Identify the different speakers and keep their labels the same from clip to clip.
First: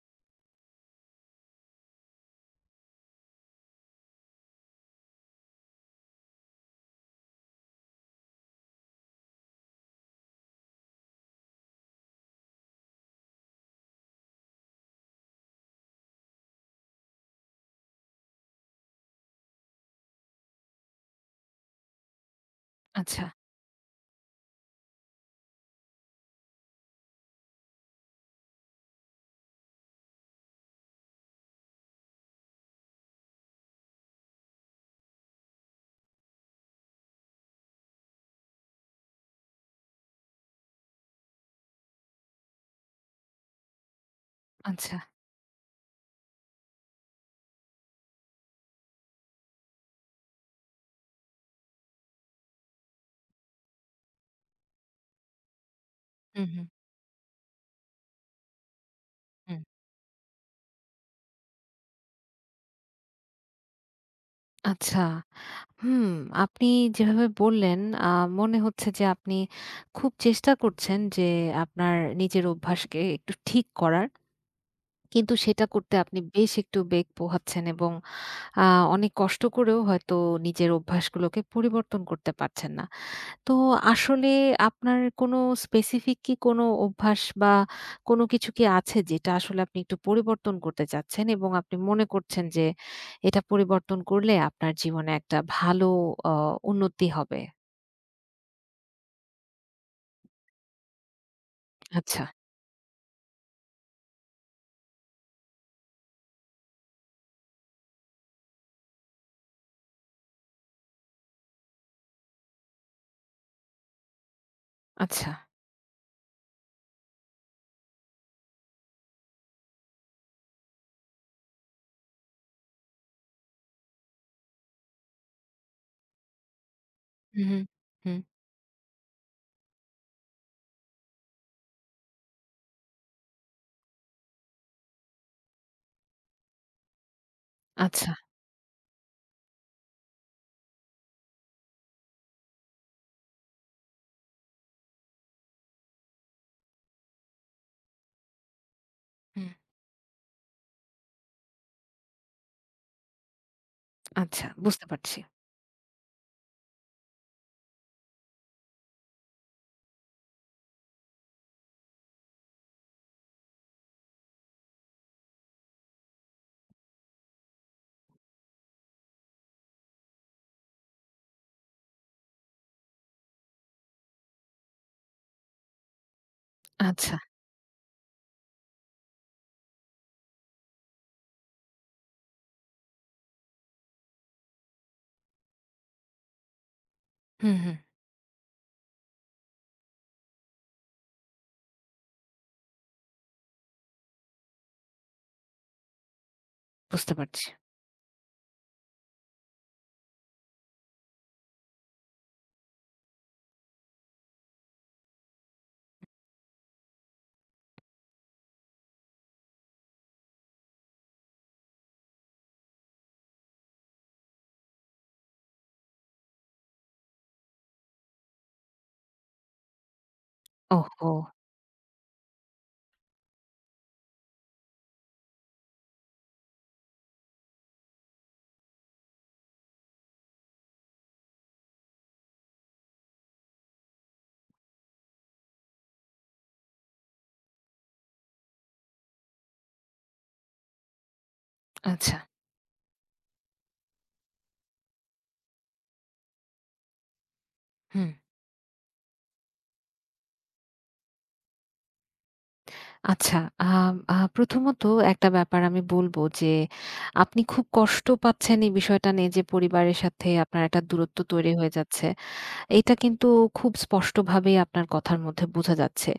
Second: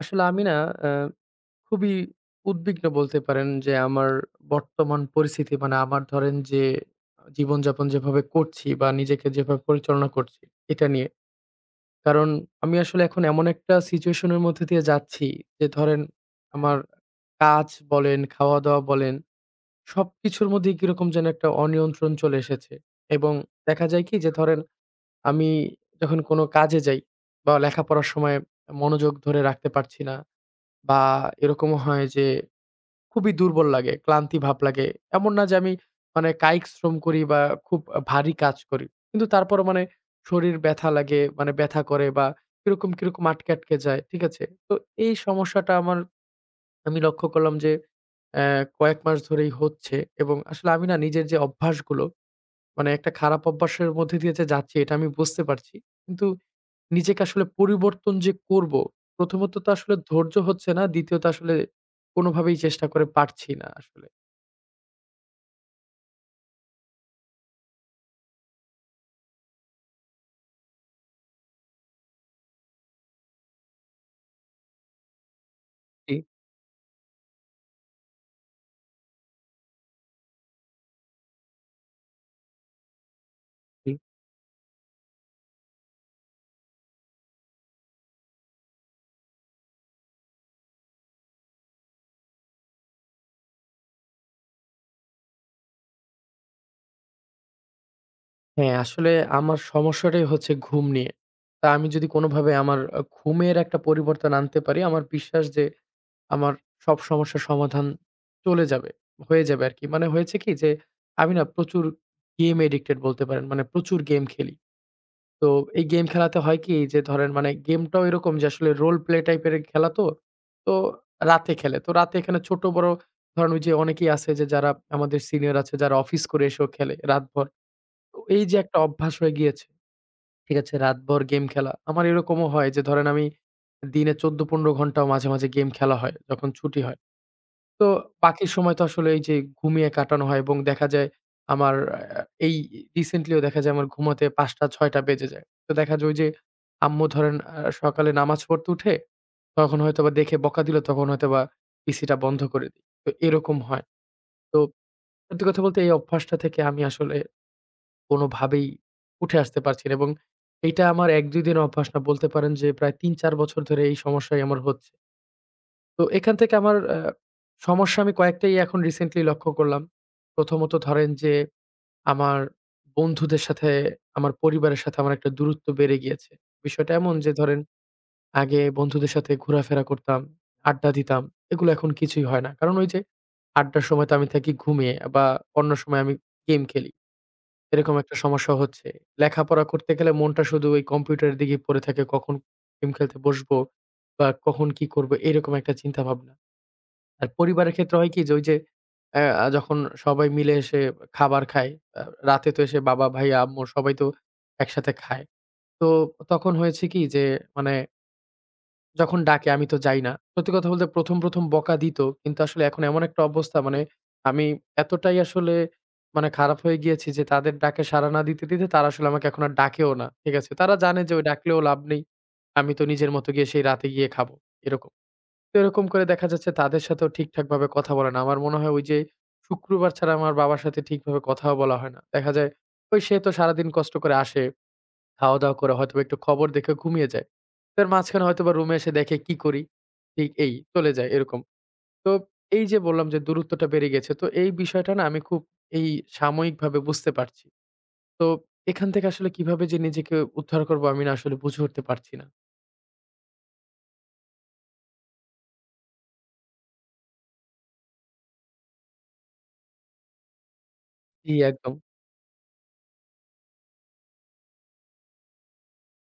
Speaker 1: আসলে আমি না আ খুবই উদ্বিগ্ন বলতে পারেন যে আমার বর্তমান পরিস্থিতি মানে আমার ধরেন যে জীবনযাপন যেভাবে করছি বা নিজেকে যেভাবে পরিচালনা করছি এটা নিয়ে। কারণ আমি আসলে এখন এমন একটা সিচুয়েশন এর মধ্যে দিয়ে যাচ্ছি যে ধরেন আমার কাজ বলেন, খাওয়া-দাওয়া বলেন সবকিছুর মধ্যেই কিরকম যেন একটা অনিয়ন্ত্রণ চলে এসেছে।
Speaker 2: আচ্ছা,
Speaker 1: এবং দেখা যায় কি যে ধরেন আমি যখন কোনো কাজে যাই বা লেখাপড়ার সময় মনোযোগ ধরে রাখতে পারছি না। বা এরকমও হয় যে খুবই দুর্বল লাগে, ক্লান্তি ভাব লাগে। এমন না যে আমি মানে কায়িক শ্রম করি বা খুব ভারী কাজ করি। কিন্তু তারপরও মানে শরীর ব্যথা লাগে, মানে ব্যথা করে বা কিরকম, কিরকম আটকে, আটকে যায়। ঠিক আছে? তো
Speaker 2: আচ্ছা।
Speaker 1: এই সমস্যাটা আমার আমি লক্ষ্য করলাম যে অ্যা কয়েক মাস ধরেই হচ্ছে এবং আসলে আমি না নিজের যে অভ্যাসগুলো মানে একটা খারাপ অভ্যাসের মধ্যে দিয়ে যে যাচ্ছি এটা আমি বুঝতে পারছি। কিন্তু
Speaker 2: হুম, হুম,
Speaker 1: নিজেকে আসলে পরিবর্তন যে করব, প্রথমত
Speaker 2: হুম।
Speaker 1: তো আসলে ধৈর্য হচ্ছে না, দ্বিতীয়ত আসলে কোনোভাবেই চেষ্টা করে পারছি না আসলে।
Speaker 2: আচ্ছা। হুম, আপনি যেভাবে বললেন আ মনে হচ্ছে যে আপনি খুব চেষ্টা করছেন যে আপনার নিজের অভ্যাসকে একটু ঠিক করার। কিন্তু সেটা করতে
Speaker 1: জি,
Speaker 2: আপনি বেশ একটু বেগ পোহাচ্ছেন এবং আ অনেক কষ্ট করেও হয়তো নিজের অভ্যাসগুলোকে পরিবর্তন করতে পারছেন না। তো
Speaker 1: জি।
Speaker 2: আসলে আপনার কোনো স্পেসিফিক কি কোনো অভ্যাস বা কোনো কিছু কি আছে যেটা আসলে আপনি একটু পরিবর্তন করতে চাচ্ছেন এবং আপনি মনে করছেন যে এটা পরিবর্তন করলে আপনার জীবনে একটা ভালো আ উন্নতি হবে?
Speaker 1: হ্যাঁ, আসলে আমার সমস্যাটাই হচ্ছে ঘুম নিয়ে। তা আমি যদি
Speaker 2: আচ্ছা,
Speaker 1: কোনোভাবে আমার ঘুমের একটা পরিবর্তন আনতে পারি, আমার বিশ্বাস যে আমার সব সমস্যার সমাধান চলে যাবে, হয়ে যাবে আরকি। মানে হয়েছে কি যে, আমি না প্রচুর গেম এডিক্টেড বলতে পারেন। মানে প্রচুর গেম খেলি।
Speaker 2: আচ্ছা।
Speaker 1: তো এই গেম খেলাতে হয় কি যে ধরেন মানে গেমটাও এরকম যে আসলে রোল প্লে টাইপের খেলা তো। তো রাতে খেলে। তো রাতে এখানে ছোট বড় ধরেন ওই যে অনেকেই আছে যে যারা আমাদের সিনিয়র আছে যারা অফিস করে এসেও খেলে
Speaker 2: হুম,
Speaker 1: রাতভর।
Speaker 2: হুম,
Speaker 1: তো
Speaker 2: হুম।
Speaker 1: এই যে একটা অভ্যাস হয়ে গিয়েছে, ঠিক আছে? রাতভর গেম খেলা। আমার এরকমও হয় যে ধরেন আমি দিনে ১৪-১৫ ঘন্টাও মাঝে, মাঝে গেম খেলা হয় যখন ছুটি হয়। তো
Speaker 2: আচ্ছা,
Speaker 1: বাকি সময় তো আসলে এই যে ঘুমিয়ে কাটানো হয় এবং দেখা যায় আমার এই রিসেন্টলিও দেখা যায় আমার ঘুমাতে ৫ঃ০০-৬ঃ০০ বেজে যায়। তো দেখা যায় ওই যে আম্মু ধরেন সকালে নামাজ পড়তে উঠে
Speaker 2: হুম,
Speaker 1: তখন হয়তোবা দেখে বকা দিল তখন হয়তোবা পিসিটা বন্ধ করে দিই। তো এরকম হয়।
Speaker 2: আচ্ছা
Speaker 1: তো
Speaker 2: বুঝতে পারছি।
Speaker 1: সত্যি কথা বলতে এই অভ্যাসটা থেকে আমি আসলে কোনোভাবেই উঠে আসতে পারছি না এবং এইটা আমার ১-২ দিনের অভ্যাস না বলতে পারেন যে প্রায় ৩-৪ বছর ধরে এই সমস্যাই আমার হচ্ছে। তো এখান থেকে আমার সমস্যা আমি কয়েকটাই এখন রিসেন্টলি লক্ষ্য করলাম। প্রথমত ধরেন যে আমার বন্ধুদের সাথে, আমার পরিবারের সাথে আমার একটা দূরত্ব বেড়ে গিয়েছে। বিষয়টা
Speaker 2: আচ্ছা।
Speaker 1: এমন যে ধরেন আগে বন্ধুদের সাথে ঘোরাফেরা করতাম, আড্ডা দিতাম। এগুলো এখন কিছুই হয় না। কারণ ওই যে আড্ডার সময় তো আমি থাকি ঘুমিয়ে বা অন্য সময় আমি গেম খেলি।
Speaker 2: হুম, হুম
Speaker 1: এরকম একটা সমস্যা হচ্ছে। লেখাপড়া করতে গেলে মনটা শুধু ওই কম্পিউটারের দিকেই পড়ে থাকে। কখন গেম খেলতে বসবো বা কখন কি করব এরকম একটা চিন্তাভাবনা।
Speaker 2: বুঝতে
Speaker 1: আর
Speaker 2: পারছি।
Speaker 1: পরিবারের ক্ষেত্রে হয় কি যে ওই যে অ্যা আ যখন সবাই মিলে এসে খাবার খায়, আ রাতে তো এসে বাবা, ভাই, আম্মু সবাই তো একসাথে খায়। তো তখন হয়েছে কি যে মানে যখন ডাকে আমি তো যাই না। সত্যি কথা বলতে ১ম, ১ম বকা দিত। কিন্তু আসলে এখন এমন একটা অবস্থা মানে আমি এতটাই আসলে মানে খারাপ হয়ে গিয়েছি যে তাদের ডাকে সাড়া না দিতে, দিতে তারা আসলে আমাকে এখন আর ডাকেও না। ঠিক আছে? তারা জানে
Speaker 2: ওহহো!
Speaker 1: যে ওই ডাকলেও লাভ নেই। আমি তো নিজের মতো গিয়ে সেই রাতে গিয়ে খাবো। এরকম তো এরকম করে দেখা যাচ্ছে তাদের সাথেও ঠিকঠাকভাবে কথা বলে না। আমার মনে হয় ওই যে শুক্রবার ছাড়া আমার বাবার সাথে ঠিকভাবে কথাও বলা হয় না। দেখা যায় ওই সে তো সারাদিন কষ্ট করে আসে, খাওয়া-দাওয়া করে হয়তোবা একটু খবর দেখে ঘুমিয়ে যায়। তার মাঝখানে হয়তোবা রুমে এসে দেখে কি করি? ঠিক এই চলে যায় এরকম। তো
Speaker 2: আচ্ছা,
Speaker 1: এই যে বললাম যে দূরত্বটা বেড়ে গেছে। তো এই বিষয়টা না আমি খুব এই সাময়িকভাবে বুঝতে পারছি।
Speaker 2: হুম।
Speaker 1: তো এখান থেকে আসলে কিভাবে যে নিজেকে উদ্ধার করবো আমি না আসলে বুঝে উঠতে পারছি না।
Speaker 2: আচ্ছা, আম আ প্রথমত একটা ব্যাপার আমি বলব যে, আপনি খুব কষ্ট পাচ্ছেন এই বিষয়টা নিয়ে যে, পরিবারের সাথে আপনার একটা দূরত্ব
Speaker 1: জি,
Speaker 2: তৈরি হয়ে
Speaker 1: একদম।
Speaker 2: যাচ্ছে। এটা কিন্তু খুব স্পষ্টভাবেই আপনার কথার মধ্যে বোঝা যাচ্ছে।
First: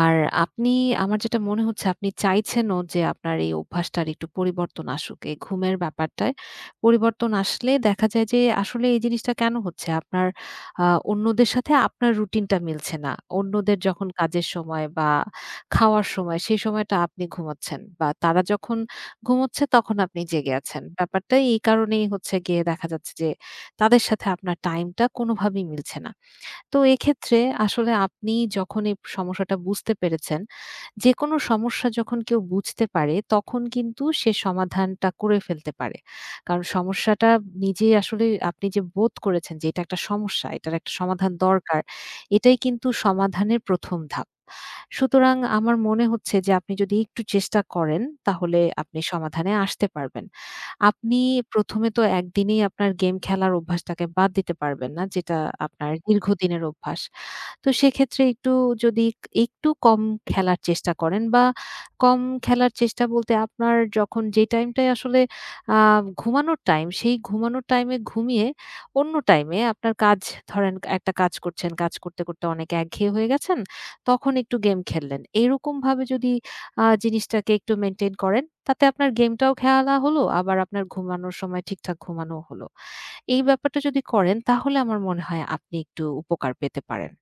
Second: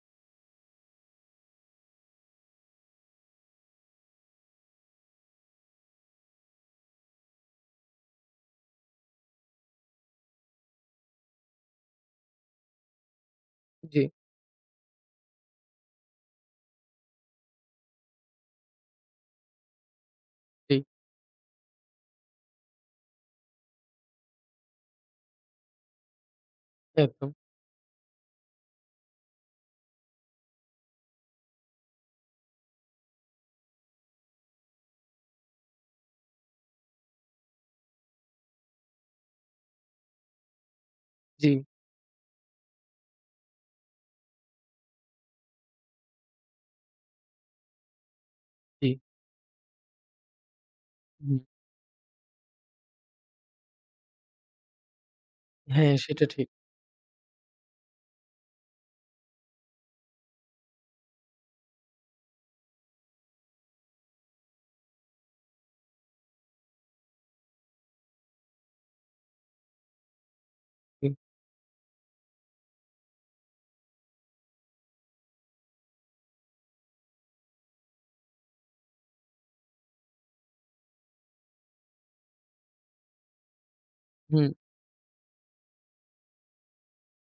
Speaker 2: আর আপনি আমার যেটা মনে হচ্ছে আপনি চাইছেনও যে আপনার এই অভ্যাসটার একটু পরিবর্তন আসুক। এই ঘুমের ব্যাপারটায় পরিবর্তন আসলে দেখা যায় যে আসলে এই জিনিসটা কেন হচ্ছে? আপনার আ অন্যদের সাথে আপনার রুটিনটা মিলছে না। অন্যদের
Speaker 1: জি,
Speaker 2: যখন কাজের সময় বা খাওয়ার সময় সেই সময়টা আপনি ঘুমাচ্ছেন বা তারা যখন ঘুমোচ্ছে তখন আপনি জেগে
Speaker 1: জি,
Speaker 2: আছেন। ব্যাপারটা এই কারণেই হচ্ছে গিয়ে দেখা যাচ্ছে যে তাদের সাথে আপনার টাইমটা কোনোভাবেই মিলছে না। তো
Speaker 1: একদম।
Speaker 2: এক্ষেত্রে আসলে আপনি যখন এই সমস্যাটা বুঝতে পেরেছেন, যেকোনো সমস্যা যখন কেউ বুঝতে পারে, তখন কিন্তু সে সমাধানটা করে ফেলতে পারে। কারণ সমস্যাটা নিজেই আসলে আপনি যে বোধ করেছেন যে এটা একটা সমস্যা, এটার একটা সমাধান
Speaker 1: জি,
Speaker 2: দরকার, এটাই কিন্তু সমাধানের ১ম ধাপ। সুতরাং আমার মনে হচ্ছে যে আপনি যদি একটু চেষ্টা করেন, তাহলে
Speaker 1: জি।
Speaker 2: আপনি সমাধানে আসতে পারবেন। আপনি
Speaker 1: হুম।
Speaker 2: ১মে এ তো একদিনেই আপনার গেম খেলার অভ্যাসটাকে বাদ দিতে পারবেন না, যেটা আপনার
Speaker 1: হ্যাঁ, সেটা ঠিক।
Speaker 2: দীর্ঘদিনের অভ্যাস। তো সেক্ষেত্রে একটু যদি একটু কম খেলার চেষ্টা করেন বা কম খেলার চেষ্টা বলতে আপনার যখন যে টাইমটায় আসলে আ ঘুমানোর টাইম, সেই ঘুমানোর টাইমে ঘুমিয়ে অন্য টাইমে আপনার কাজ ধরেন একটা
Speaker 1: হুম,
Speaker 2: কাজ করছেন, কাজ করতে, করতে অনেক একঘেয়ে হয়ে গেছেন, তখন একটু গেম খেললেন। এরকমভাবে যদি জিনিসটাকে একটু মেইনটেইন করেন, তাতে আপনার গেমটাও খেলা হলো, আবার আপনার ঘুমানোর সময় ঠিকঠাক ঘুমানোও হলো। এই ব্যাপারটা যদি করেন
Speaker 1: হুম।
Speaker 2: তাহলে আমার মনে হয় আপনি একটু উপকার পেতে পারেন।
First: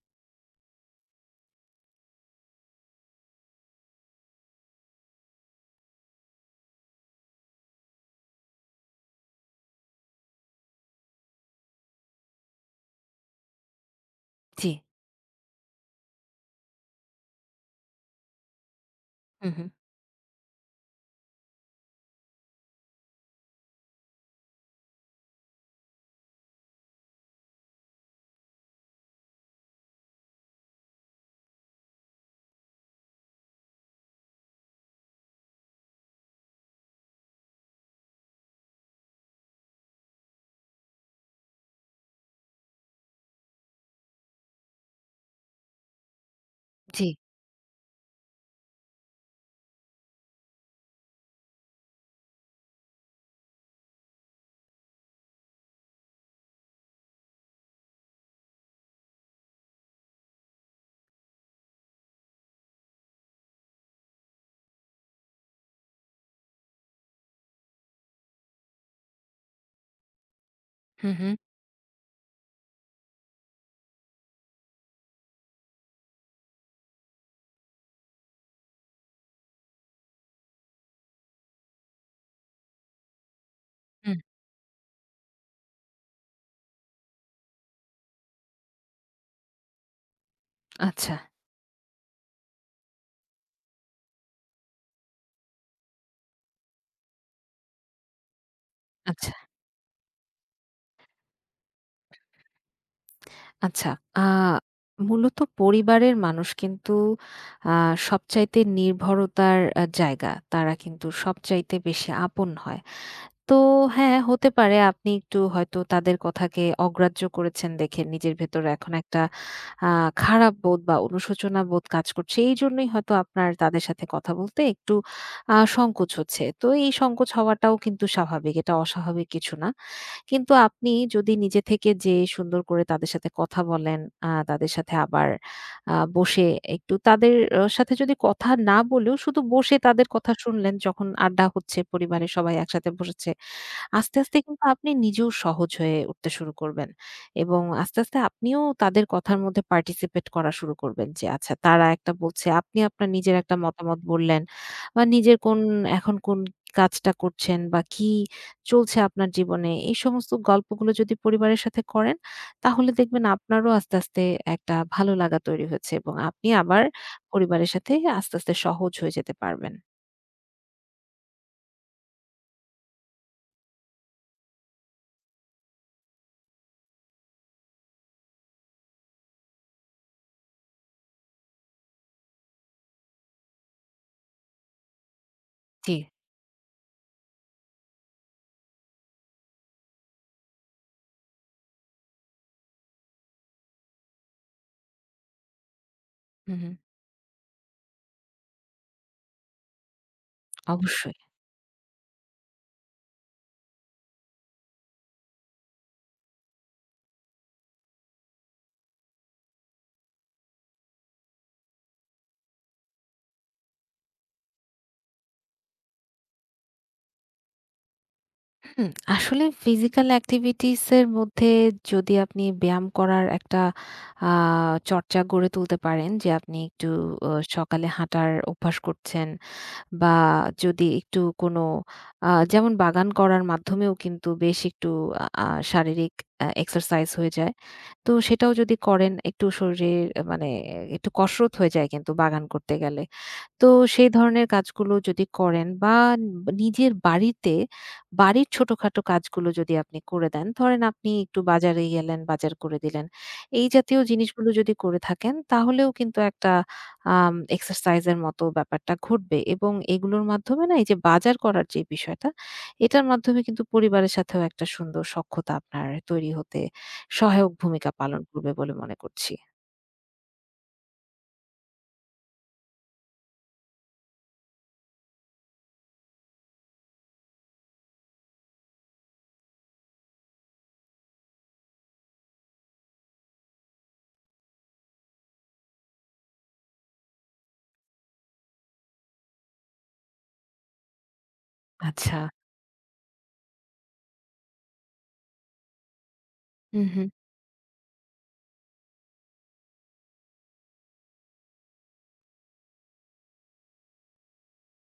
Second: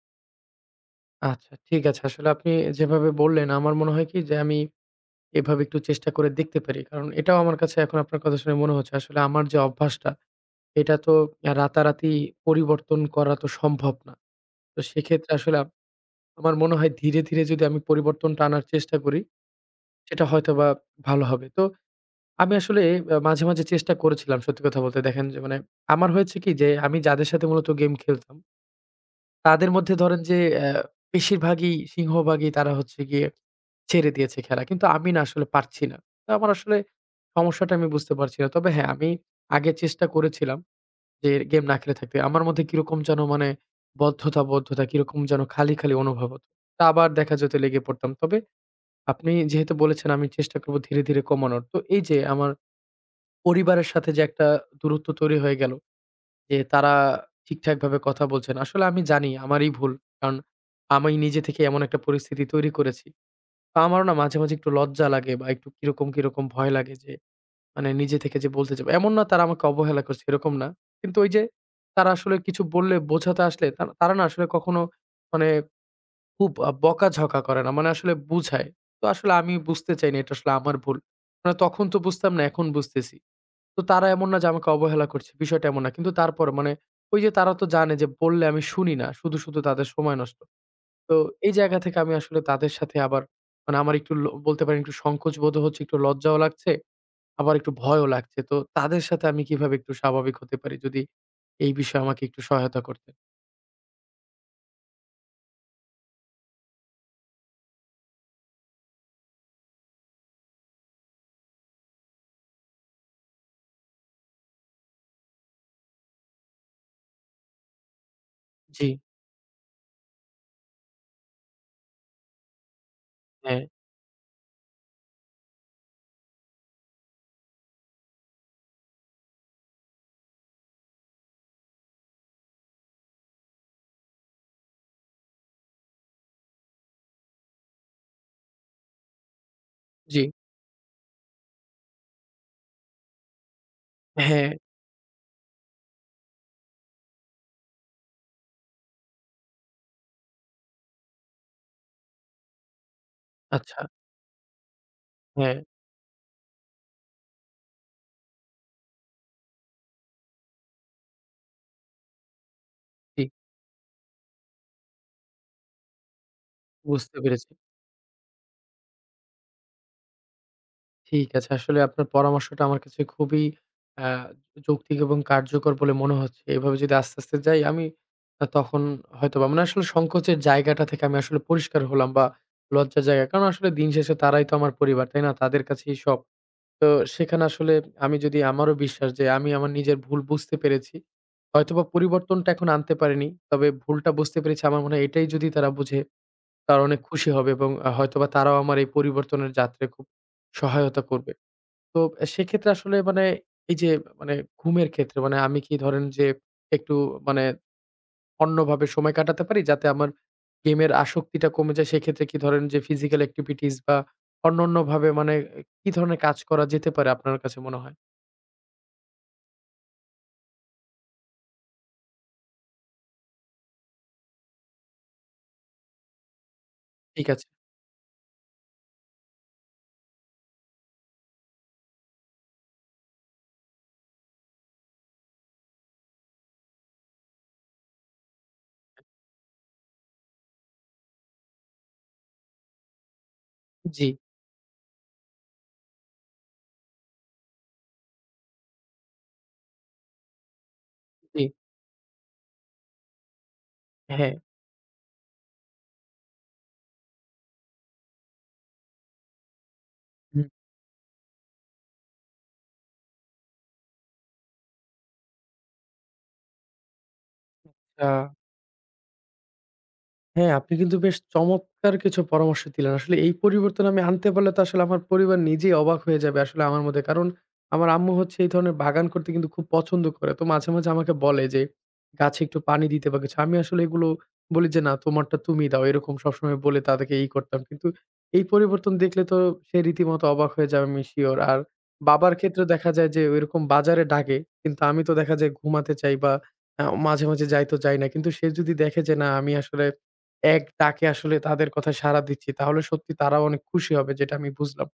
Speaker 1: আচ্ছা ঠিক আছে। আসলে আপনি যেভাবে বললেন আমার মনে হয় কি যে আমি এভাবে একটু চেষ্টা করে দেখতে পারি। কারণ এটাও আমার কাছে এখন আপনার কথা শুনে মনে হচ্ছে আসলে আমার যে অভ্যাসটা এটা তো রাতারাতি পরিবর্তন করা তো সম্ভব না।
Speaker 2: জি।
Speaker 1: তো সেক্ষেত্রে আসলে আমার মনে হয় ধীরে, ধীরে যদি আমি পরিবর্তনটা আনার চেষ্টা করি
Speaker 2: হুম, হুম।
Speaker 1: সেটা হয়তোবা ভালো হবে। তো আমি আসলে মাঝে, মাঝে চেষ্টা করেছিলাম সত্যি কথা বলতে। দেখেন যে মানে আমার হয়েছে কি যে আমি যাদের সাথে মূলত গেম খেলতাম তাদের মধ্যে ধরেন যে বেশিরভাগই সিংহভাগই তারা হচ্ছে গিয়ে ছেড়ে দিয়েছে খেলা। কিন্তু আমি না আসলে পারছি না। তো আমার আসলে সমস্যাটা আমি বুঝতে পারছি না। তবে হ্যাঁ, আমি আগে চেষ্টা করেছিলাম যে গেম না খেলে থাকতে। আমার মধ্যে কিরকম যেন মানে বদ্ধতা, বদ্ধতা কিরকম যেন খালি, খালি অনুভব হতো। তা
Speaker 2: জি।
Speaker 1: আবার দেখা যেত লেগে পড়তাম। তবে আপনি যেহেতু বলেছেন আমি চেষ্টা করব ধীরে, ধীরে কমানোর। তো এই যে আমার পরিবারের সাথে যে একটা দূরত্ব তৈরি হয়ে গেল যে তারা ঠিকঠাকভাবে কথা বলছে না। আসলে আমি জানি আমারই ভুল। কারণ আমি নিজে থেকে এমন একটা পরিস্থিতি তৈরি করেছি। তো আমারও না মাঝে, মাঝে একটু লজ্জা লাগে বা একটু কিরকম, কিরকম ভয় লাগে যে মানে নিজে থেকে যে বলতে যাব। এমন না তারা আমাকে অবহেলা করছে এরকম না।
Speaker 2: হুম,
Speaker 1: কিন্তু ওই
Speaker 2: হুম,
Speaker 1: যে তারা আসলে কিছু বললে বোঝাতে আসলে তারা তারা না আসলে কখনো মানে খুব বকাঝকা করে না। মানে আসলে বুঝায়। তো আসলে আমি বুঝতে চাইনি এটা আসলে আমার ভুল। মানে তখন তো বুঝতাম না, এখন বুঝতেছি। তো তারা
Speaker 2: হুম।
Speaker 1: এমন না যে আমাকে অবহেলা করছে। বিষয়টা এমন না। কিন্তু তারপর মানে ওই যে তারা তো জানে যে বললে আমি শুনি না। শুধু, শুধু তাদের সময় নষ্ট।
Speaker 2: আচ্ছা,
Speaker 1: তো এই জায়গা থেকে আমি আসলে তাদের সাথে আবার মানে আমার একটু বলতে পারেন একটু সংকোচ বোধও হচ্ছে, একটু লজ্জাও লাগছে, আবার একটু ভয়ও লাগছে। তো তাদের সাথে
Speaker 2: আচ্ছা,
Speaker 1: আমি কিভাবে একটু স্বাভাবিক হতে পারি? যদি এই বিষয়ে আমাকে একটু সহায়তা করতেন।
Speaker 2: আচ্ছা। আ মূলত পরিবারের মানুষ কিন্তু আ সবচাইতে নির্ভরতার জায়গা। তারা কিন্তু সবচাইতে বেশি আপন হয়। তো হ্যাঁ, হতে পারে আপনি একটু হয়তো তাদের কথাকে অগ্রাহ্য করেছেন দেখে নিজের ভেতরে
Speaker 1: জি,
Speaker 2: এখন একটা আ খারাপ বোধ বা অনুশোচনা বোধ কাজ করছে। এইজন্যই হয়তো আপনার
Speaker 1: হ্যাঁ,
Speaker 2: তাদের সাথে কথা বলতে একটু সংকোচ হচ্ছে। তো এই সংকোচ হওয়াটাও কিন্তু স্বাভাবিক। এটা অস্বাভাবিক কিছু না। কিন্তু আপনি যদি নিজে থেকে যেয়ে সুন্দর করে তাদের সাথে কথা বলেন, তাদের সাথে আবার বসে একটু তাদের সাথে যদি কথা না বলেও শুধু বসে তাদের
Speaker 1: জি,
Speaker 2: কথা শুনলেন যখন আড্ডা হচ্ছে, পরিবারের সবাই একসাথে বসেছে। আস্তে, আস্তে
Speaker 1: হ্যাঁ,
Speaker 2: কিন্তু আপনি নিজেও সহজ হয়ে উঠতে শুরু করবেন এবং আস্তে, আস্তে আপনিও তাদের কথার মধ্যে পার্টিসিপেট করা শুরু করবেন যে আচ্ছা তারা একটা বলছে, আপনি আপনার নিজের একটা
Speaker 1: আচ্ছা,
Speaker 2: মতামত বললেন বা নিজের
Speaker 1: হ্যাঁ,
Speaker 2: কোন এখন কোন কাজটা করছেন বা কি চলছে আপনার জীবনে, এই সমস্ত গল্পগুলো যদি পরিবারের সাথে করেন, তাহলে
Speaker 1: জি,
Speaker 2: দেখবেন আপনারও আস্তে, আস্তে একটা ভালো লাগা তৈরি হয়েছে এবং আপনি আবার
Speaker 1: বুঝতে পেরেছি।
Speaker 2: পরিবারের সাথে আস্তে, আস্তে সহজ হয়ে যেতে পারবেন।
Speaker 1: ঠিক আছে। আসলে আপনার পরামর্শটা আমার কাছে খুবই আ যৌক্তিক এবং কার্যকর বলে মনে হচ্ছে। এভাবে যদি আস্তে, আস্তে যাই আমি তখন হয়তোবা মানে আসলে সংকোচের জায়গাটা থেকে আমি আসলে পরিষ্কার হলাম বা লজ্জার জায়গা। কারণ আসলে দিন শেষে তারাই তো আমার পরিবার, তাই না? তাদের
Speaker 2: জি,
Speaker 1: কাছেই সব। তো সেখানে আসলে আমি যদি আমারও বিশ্বাস যে আমি আমার নিজের ভুল বুঝতে পেরেছি। হয়তোবা পরিবর্তনটা এখন আনতে পারিনি। তবে ভুলটা বুঝতে পেরেছি। আমার মনে হয় এটাই যদি তারা বুঝে,
Speaker 2: হুম, হুম,
Speaker 1: তারা অনেক খুশি হবে এবং হয়তোবা তারাও আমার এই পরিবর্তনের যাত্রায় খুব সহায়তা
Speaker 2: অবশ্যই।
Speaker 1: করবে। তো সেক্ষেত্রে আসলে মানে এই যে মানে ঘুমের ক্ষেত্রে মানে আমি কি ধরেন যে একটু মানে অন্যভাবে সময় কাটাতে পারি যাতে আমার গেমের আসক্তিটা কমে যায় সেক্ষেত্রে কি ধরেন যে ফিজিক্যাল অ্যাক্টিভিটিস বা অন্যান্য ভাবে মানে কি ধরনের কাজ করা যেতে পারে আপনার কাছে মনে হয়?
Speaker 2: হুম, আসলে ফিজিক্যাল অ্যাক্টিভিটিস এর মধ্যে যদি আপনি ব্যায়াম করার একটা আ চর্চা গড়ে তুলতে পারেন যে আপনি একটু
Speaker 1: ঠিক
Speaker 2: অ
Speaker 1: আছে।
Speaker 2: সকালে হাঁটার অভ্যাস করছেন বা যদি একটু কোনো যেমন বাগান করার মাধ্যমেও কিন্তু বেশ একটু আ আ শারীরিক এক্সারসাইজ হয়ে যায়। তো সেটাও যদি করেন একটু শরীরের মানে একটু কসরত হয়ে যায় কিন্তু বাগান করতে গেলে। তো
Speaker 1: জি,
Speaker 2: সেই ধরনের কাজগুলো যদি করেন বা নিজের বাড়িতে, বাড়ির ছোটখাটো কাজগুলো যদি আপনি করে দেন, ধরেন আপনি একটু
Speaker 1: জি।
Speaker 2: বাজারে গেলেন, বাজার করে দিলেন। এই জাতীয়
Speaker 1: হ্যাঁ।
Speaker 2: জিনিসগুলো যদি করে থাকেন তাহলেও কিন্তু একটা এক্সারসাইজ এর মতো ব্যাপারটা ঘটবে এবং এগুলোর
Speaker 1: হুম।
Speaker 2: মাধ্যমে না এই যে বাজার করার যে বিষয়টা, এটার মাধ্যমে কিন্তু পরিবারের সাথেও একটা সুন্দর সখ্যতা আপনার তৈরি হতে সহায়ক ভূমিকা
Speaker 1: আ
Speaker 2: পালন করবে বলে মনে করছি।
Speaker 1: হ্যাঁ, আপনি কিন্তু বেশ চমৎকার কিছু পরামর্শ দিলেন। আসলে এই পরিবর্তন আমি আনতে পারলে তো আসলে আমার পরিবার নিজেই অবাক হয়ে যাবে আসলে আমার মধ্যে। কারণ আমার আম্মু হচ্ছে এই ধরনের বাগান করতে কিন্তু খুব পছন্দ করে। তো মাঝে, মাঝে আমাকে বলে যে, "গাছে একটু পানি দিতে বা কিছু।" আমি আসলে এগুলো বলি যে, "না, তোমারটা তুমি দাও।" এরকম সবসময় বলে তাদেরকে ই করতাম। কিন্তু এই পরিবর্তন দেখলে তো সে রীতিমতো অবাক হয়ে যাবে আমি সিউর। আর
Speaker 2: আচ্ছা।
Speaker 1: বাবার ক্ষেত্রে দেখা যায় যে ওইরকম বাজারে ডাকে। কিন্তু আমি তো দেখা যায় ঘুমাতে চাই বা
Speaker 2: হু, হু।
Speaker 1: মাঝে, মাঝে যাই তো যাই না। কিন্তু সে যদি দেখে যে না আমি আসলে এক ডাকে আসলে তাদের কথায় সাড়া দিচ্ছি, তাহলে সত্যি তারাও অনেক খুশি হবে যেটা আমি বুঝলাম।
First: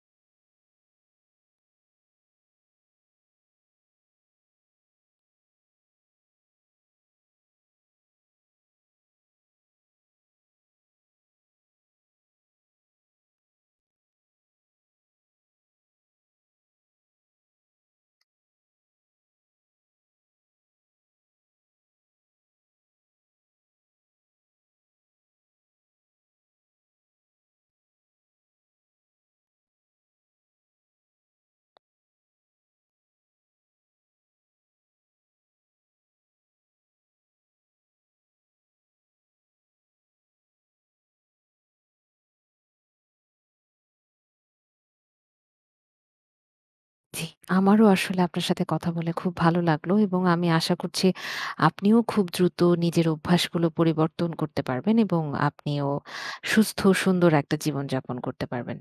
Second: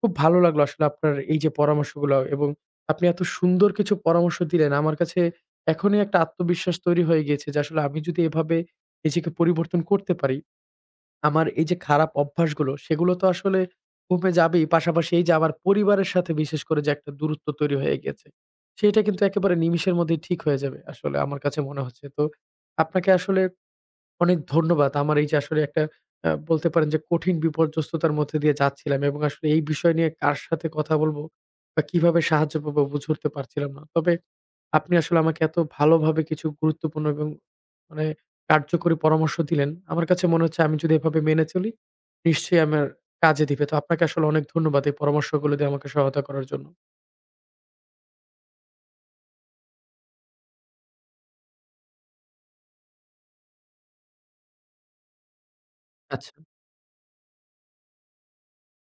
Speaker 1: খুব ভালো লাগলো আসলে আপনার এই যে পরামর্শগুলো এবং আপনি এত সুন্দর কিছু পরামর্শ দিলেন। আমার কাছে এখনই একটা আত্মবিশ্বাস তৈরি হয়ে গিয়েছে যে আসলে আমি যদি এভাবে নিজেকে পরিবর্তন করতে পারি, আমার এই যে খারাপ অভ্যাসগুলো সেগুলো তো আসলে কমে যাবেই। পাশাপাশি এই যে আমার পরিবারের সাথে বিশেষ করে যে একটা দূরত্ব তৈরি হয়ে গেছে, সেটা কিন্তু একেবারে নিমিষের মধ্যেই ঠিক হয়ে যাবে। আসলে আমার কাছে মনে হচ্ছে। তো আপনাকে আসলে অনেক ধন্যবাদ। আমার এই যে আসলে একটা বলতে পারেন যে কঠিন বিপর্যস্ততার মধ্যে দিয়ে যাচ্ছিলাম এবং আসলে এই বিষয় নিয়ে কার সাথে কথা বলব বা কিভাবে সাহায্য পাবো বুঝে উঠতে পারছিলাম না। তবে আপনি আসলে আমাকে এত ভালোভাবে কিছু গুরুত্বপূর্ণ এবং মানে কার্যকরী পরামর্শ দিলেন। আমার কাছে মনে হচ্ছে আমি যদি এভাবে মেনে চলি, নিশ্চয়ই আমার কাজে দিবে। তো আপনাকে আসলে অনেক ধন্যবাদ এই পরামর্শগুলো দিয়ে আমাকে সহায়তা করার জন্য।
Speaker 2: জি, আমারও আসলে আপনার সাথে কথা বলে খুব ভালো লাগলো এবং আমি আশা করছি আপনিও খুব দ্রুত নিজের অভ্যাসগুলো পরিবর্তন করতে পারবেন এবং আপনিও
Speaker 1: আচ্ছা।
Speaker 2: সুস্থ সুন্দর একটা জীবনযাপন করতে পারবেন।